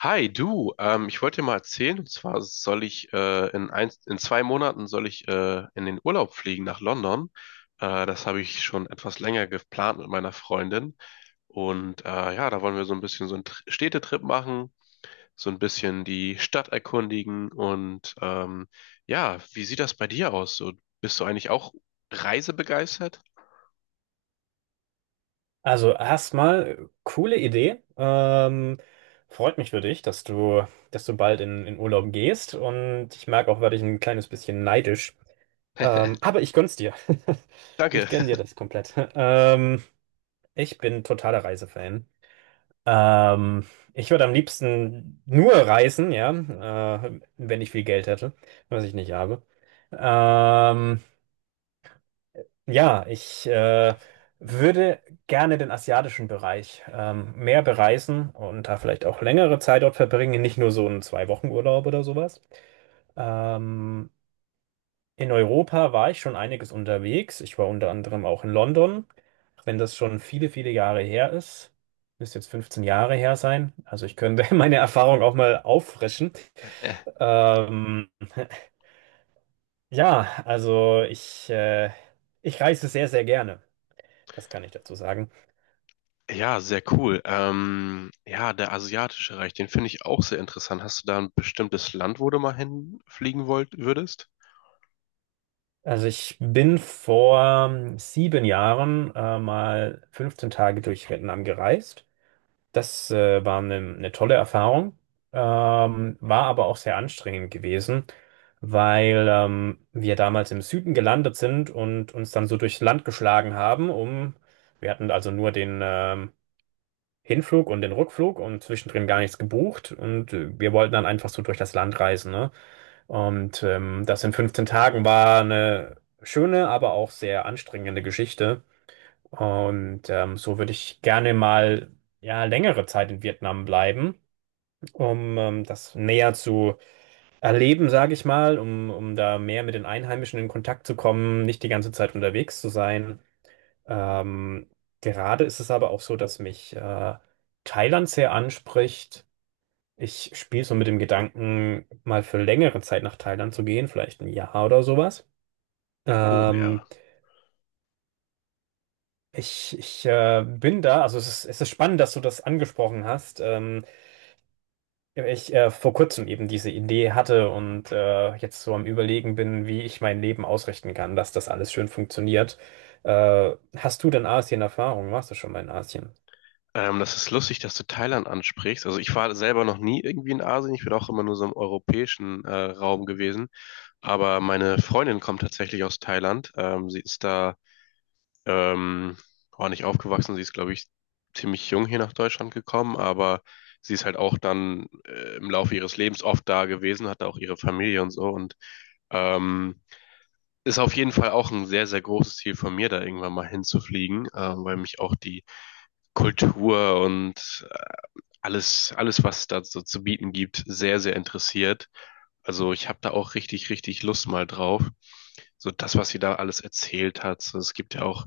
Hi, du, ich wollte dir mal erzählen, und zwar soll ich in 2 Monaten soll ich in den Urlaub fliegen nach London. Das habe ich schon etwas länger geplant mit meiner Freundin. Und ja, da wollen wir so ein bisschen so einen Städtetrip machen, so ein bisschen die Stadt erkundigen. Und ja, wie sieht das bei dir aus? So, bist du eigentlich auch reisebegeistert? Also erstmal coole Idee. Freut mich für dich, dass du bald in Urlaub gehst. Und ich merke auch, werde ich ein kleines bisschen neidisch. Aber ich gönn's dir. Ich Danke. gönn dir das komplett. Ich bin totaler Reisefan. Ähm, Ich würde am liebsten nur reisen, ja, wenn ich viel Geld hätte, was ich nicht habe. Ähm, ja, ich würde gerne den asiatischen Bereich mehr bereisen und da vielleicht auch längere Zeit dort verbringen, nicht nur so einen Zwei-Wochen-Urlaub oder sowas. Ähm, in Europa war ich schon einiges unterwegs. Ich war unter anderem auch in London, auch wenn das schon viele, viele Jahre her ist. Müsste jetzt 15 Jahre her sein. Also ich könnte meine Erfahrung auch mal auffrischen. Ja. Ähm, ja, ich reise sehr, sehr gerne. Das kann ich dazu sagen. Ja, sehr cool. Ja, der asiatische Reich, den finde ich auch sehr interessant. Hast du da ein bestimmtes Land, wo du mal hinfliegen wollt, würdest? Also ich bin vor 7 Jahren mal 15 Tage durch Vietnam gereist. Das war eine tolle Erfahrung, war aber auch sehr anstrengend gewesen, weil wir damals im Süden gelandet sind und uns dann so durchs Land geschlagen haben, wir hatten also nur den Hinflug und den Rückflug und zwischendrin gar nichts gebucht und wir wollten dann einfach so durch das Land reisen, ne? Und das in 15 Tagen war eine schöne, aber auch sehr anstrengende Geschichte. Und so würde ich gerne mal ja längere Zeit in Vietnam bleiben, um das näher zu erleben, sage ich mal, um da mehr mit den Einheimischen in Kontakt zu kommen, nicht die ganze Zeit unterwegs zu sein. Ähm, Gerade ist es aber auch so, dass mich Thailand sehr anspricht. Ich spiele so mit dem Gedanken, mal für längere Zeit nach Thailand zu gehen, vielleicht ein Jahr oder sowas. Oh ja. Ähm, ich bin da, also es ist spannend, dass du das angesprochen hast. Ich vor kurzem eben diese Idee hatte und jetzt so am Überlegen bin, wie ich mein Leben ausrichten kann, dass das alles schön funktioniert. Hast du denn Asien-Erfahrung? Warst du schon mal in Asien? Das ist lustig, dass du Thailand ansprichst. Also ich war selber noch nie irgendwie in Asien. Ich bin auch immer nur so im europäischen Raum gewesen. Aber meine Freundin kommt tatsächlich aus Thailand. Sie ist da ähm, auch nicht aufgewachsen. Sie ist, glaube ich, ziemlich jung hier nach Deutschland gekommen, aber sie ist halt auch dann im Laufe ihres Lebens oft da gewesen, hat auch ihre Familie und so und ähm, ist auf jeden Fall auch ein sehr, sehr großes Ziel von mir, da irgendwann mal hinzufliegen, weil mich auch die Kultur und alles, alles, was es da so zu bieten gibt, sehr, sehr interessiert. Also ich habe da auch richtig, richtig Lust mal drauf. So das, was sie da alles erzählt hat. So, es gibt ja auch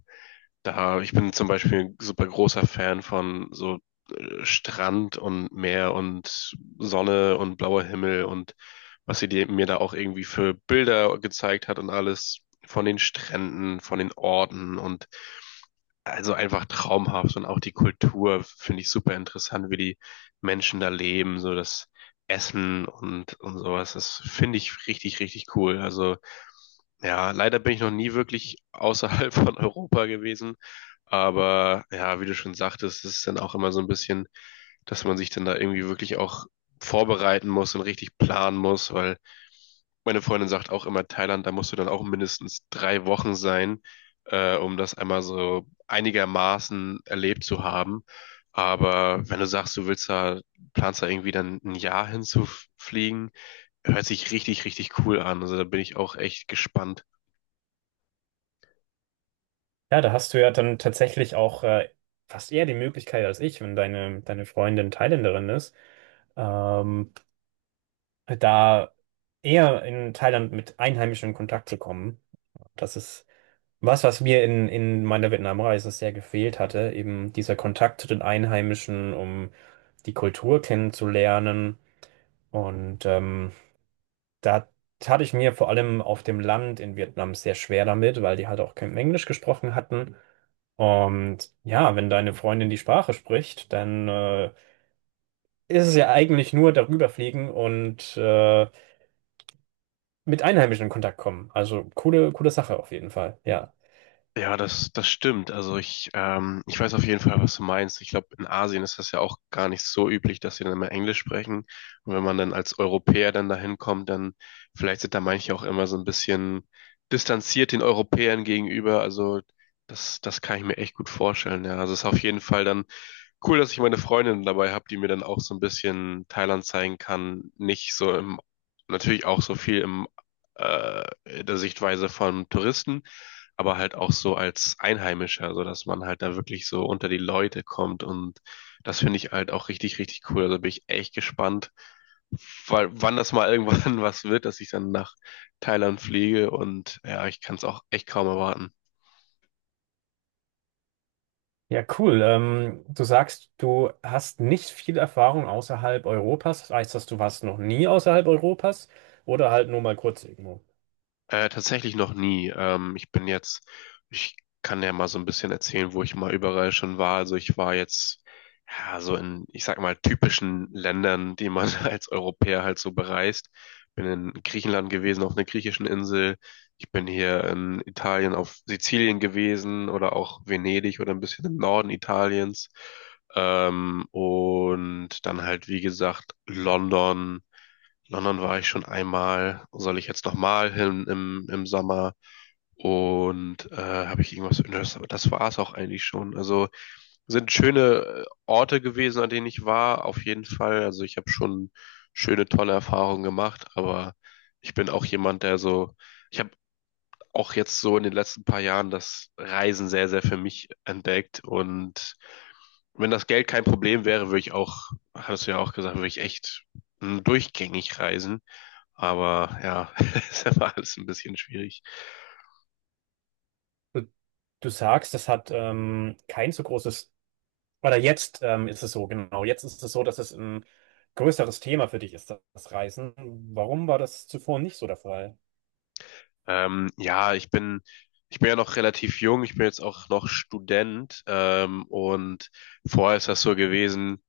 da, ich bin zum Beispiel ein super großer Fan von so Strand und Meer und Sonne und blauer Himmel und was sie mir da auch irgendwie für Bilder gezeigt hat und alles von den Stränden, von den Orten und also einfach traumhaft und auch die Kultur finde ich super interessant, wie die Menschen da leben, so das Essen und sowas. Das finde ich richtig, richtig cool. Also ja, leider bin ich noch nie wirklich außerhalb von Europa gewesen. Aber ja, wie du schon sagtest, ist es dann auch immer so ein bisschen, dass man sich dann da irgendwie wirklich auch vorbereiten muss und richtig planen muss, weil meine Freundin sagt auch immer, Thailand, da musst du dann auch mindestens 3 Wochen sein, um das einmal so einigermaßen erlebt zu haben. Aber wenn du sagst, du willst da, planst da irgendwie dann ein Jahr hinzufliegen, hört sich richtig, richtig cool an. Also da bin ich auch echt gespannt. Ja, da hast du ja dann tatsächlich auch fast eher die Möglichkeit als ich, wenn deine Freundin Thailänderin ist. Ähm, Da eher in Thailand mit Einheimischen in Kontakt zu kommen. Das ist was, was mir in meiner Vietnamreise sehr gefehlt hatte, eben dieser Kontakt zu den Einheimischen, um die Kultur kennenzulernen. Und da tat ich mir vor allem auf dem Land in Vietnam sehr schwer damit, weil die halt auch kein Englisch gesprochen hatten. Und ja, wenn deine Freundin die Sprache spricht, dann ist es ja eigentlich nur darüber fliegen und mit Einheimischen in Kontakt kommen. Also coole, coole Sache auf jeden Fall. Ja. Ja, das, das stimmt. Also ich weiß auf jeden Fall, was du meinst. Ich glaube, in Asien ist das ja auch gar nicht so üblich, dass sie dann immer Englisch sprechen. Und wenn man dann als Europäer dann dahin kommt, dann vielleicht sind da manche auch immer so ein bisschen distanziert den Europäern gegenüber. Also das, das kann ich mir echt gut vorstellen. Ja, also es ist auf jeden Fall dann cool, dass ich meine Freundin dabei habe, die mir dann auch so ein bisschen Thailand zeigen kann. Nicht so im, natürlich auch so viel in der Sichtweise von Touristen, aber halt auch so als Einheimischer, so dass man halt da wirklich so unter die Leute kommt und das finde ich halt auch richtig, richtig cool. Also bin ich echt gespannt, weil, wann das mal irgendwann was wird, dass ich dann nach Thailand fliege und ja, ich kann es auch echt kaum erwarten. Ja, cool. Du sagst, du hast nicht viel Erfahrung außerhalb Europas. Heißt das, du warst noch nie außerhalb Europas oder halt nur mal kurz irgendwo? Tatsächlich noch nie. Ich bin jetzt, ich kann ja mal so ein bisschen erzählen, wo ich mal überall schon war. Also ich war jetzt ja, so in, ich sag mal, typischen Ländern, die man als Europäer halt so bereist. Bin in Griechenland gewesen, auf einer griechischen Insel. Ich bin hier in Italien auf Sizilien gewesen oder auch Venedig oder ein bisschen im Norden Italiens. Und dann halt, wie gesagt, London. London war ich schon einmal, soll ich jetzt nochmal hin im Sommer und habe ich irgendwas, das, das war es auch eigentlich schon. Also sind schöne Orte gewesen, an denen ich war, auf jeden Fall. Also ich habe schon schöne, tolle Erfahrungen gemacht, aber ich bin auch jemand, der so, ich habe auch jetzt so in den letzten paar Jahren das Reisen sehr, sehr für mich entdeckt und wenn das Geld kein Problem wäre, würde ich auch, hast du ja auch gesagt, würde ich echt durchgängig reisen. Aber ja, ist immer alles ein bisschen schwierig. Du, du sagst, das hat kein so großes, oder jetzt ist es so, genau. Jetzt ist es so, dass es ein größeres Thema für dich ist, das Reisen. Warum war das zuvor nicht so der Fall? Ja, ich bin ja noch relativ jung, ich bin jetzt auch noch Student, und vorher ist das so gewesen.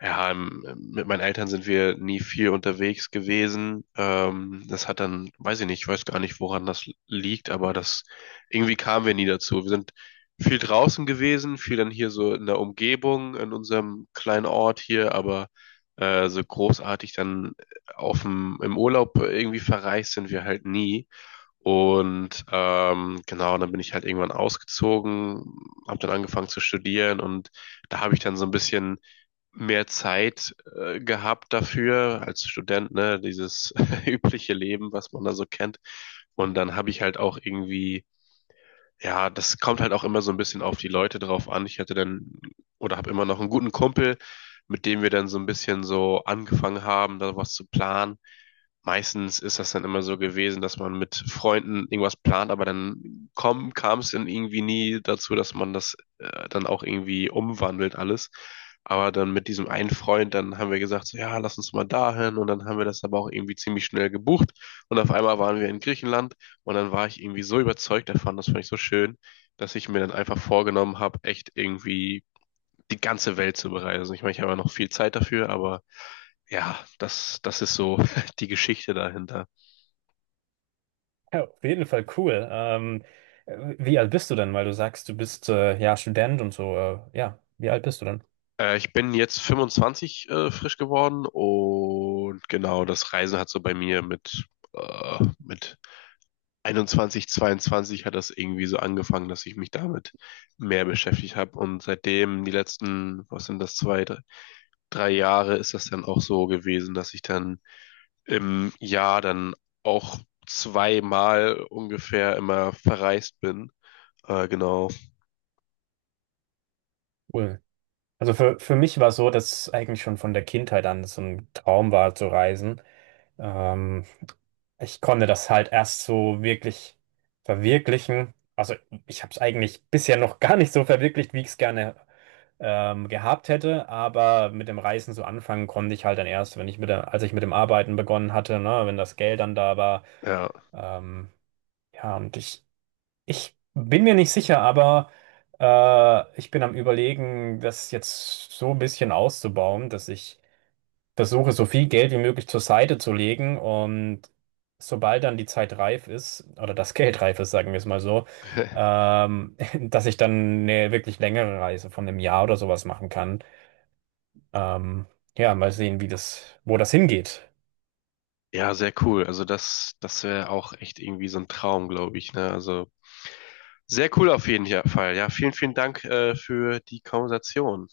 Ja, mit meinen Eltern sind wir nie viel unterwegs gewesen. Das hat dann, weiß ich nicht, ich weiß gar nicht, woran das liegt, aber das irgendwie kamen wir nie dazu. Wir sind viel draußen gewesen, viel dann hier so in der Umgebung, in unserem kleinen Ort hier, aber so großartig dann im Urlaub irgendwie verreist sind wir halt nie. Und genau, dann bin ich halt irgendwann ausgezogen, habe dann angefangen zu studieren und da habe ich dann so ein bisschen mehr Zeit gehabt dafür als Student, ne, dieses übliche Leben, was man da so kennt. Und dann habe ich halt auch irgendwie ja, das kommt halt auch immer so ein bisschen auf die Leute drauf an. Ich hatte dann oder habe immer noch einen guten Kumpel, mit dem wir dann so ein bisschen so angefangen haben, da was zu planen. Meistens ist das dann immer so gewesen, dass man mit Freunden irgendwas plant, aber dann kam es dann irgendwie nie dazu, dass man das dann auch irgendwie umwandelt alles. Aber dann mit diesem einen Freund, dann haben wir gesagt, so, ja, lass uns mal dahin und dann haben wir das aber auch irgendwie ziemlich schnell gebucht und auf einmal waren wir in Griechenland und dann war ich irgendwie so überzeugt davon, das fand ich so schön, dass ich mir dann einfach vorgenommen habe, echt irgendwie die ganze Welt zu bereisen. Ich meine, ich habe ja noch viel Zeit dafür, aber ja, das, das ist so die Geschichte dahinter. Ja, auf jeden Fall cool. Wie alt bist du denn? Weil du sagst, du bist ja Student und so. Ja, wie alt bist du denn? Ich bin jetzt 25 frisch geworden und genau, das Reisen hat so bei mir mit 21, 22 hat das irgendwie so angefangen, dass ich mich damit mehr beschäftigt habe. Und seitdem die letzten, was sind das, zwei, drei Jahre ist das dann auch so gewesen, dass ich dann im Jahr dann auch zweimal ungefähr immer verreist bin. Genau. Cool. Also für mich war es so, dass eigentlich schon von der Kindheit an so ein Traum war zu reisen. Ähm, Ich konnte das halt erst so wirklich verwirklichen. Also ich habe es eigentlich bisher noch gar nicht so verwirklicht, wie ich es gerne gehabt hätte, aber mit dem Reisen so anfangen konnte ich halt dann erst, wenn ich mit der, als ich mit dem Arbeiten begonnen hatte, ne, wenn das Geld dann da war. Ja. Ähm, ja, und ich bin mir nicht sicher, aber ich bin am Überlegen, das jetzt so ein bisschen auszubauen, dass ich versuche, so viel Geld wie möglich zur Seite zu legen und sobald dann die Zeit reif ist, oder das Geld reif ist, sagen wir es mal so, dass ich dann eine wirklich längere Reise von einem Jahr oder sowas machen kann. Ähm, ja, mal sehen, wo das hingeht. Ja, sehr cool. Also das, das wäre auch echt irgendwie so ein Traum, glaube ich, ne? Also sehr cool auf jeden Fall. Ja, vielen, vielen Dank, für die Konversation.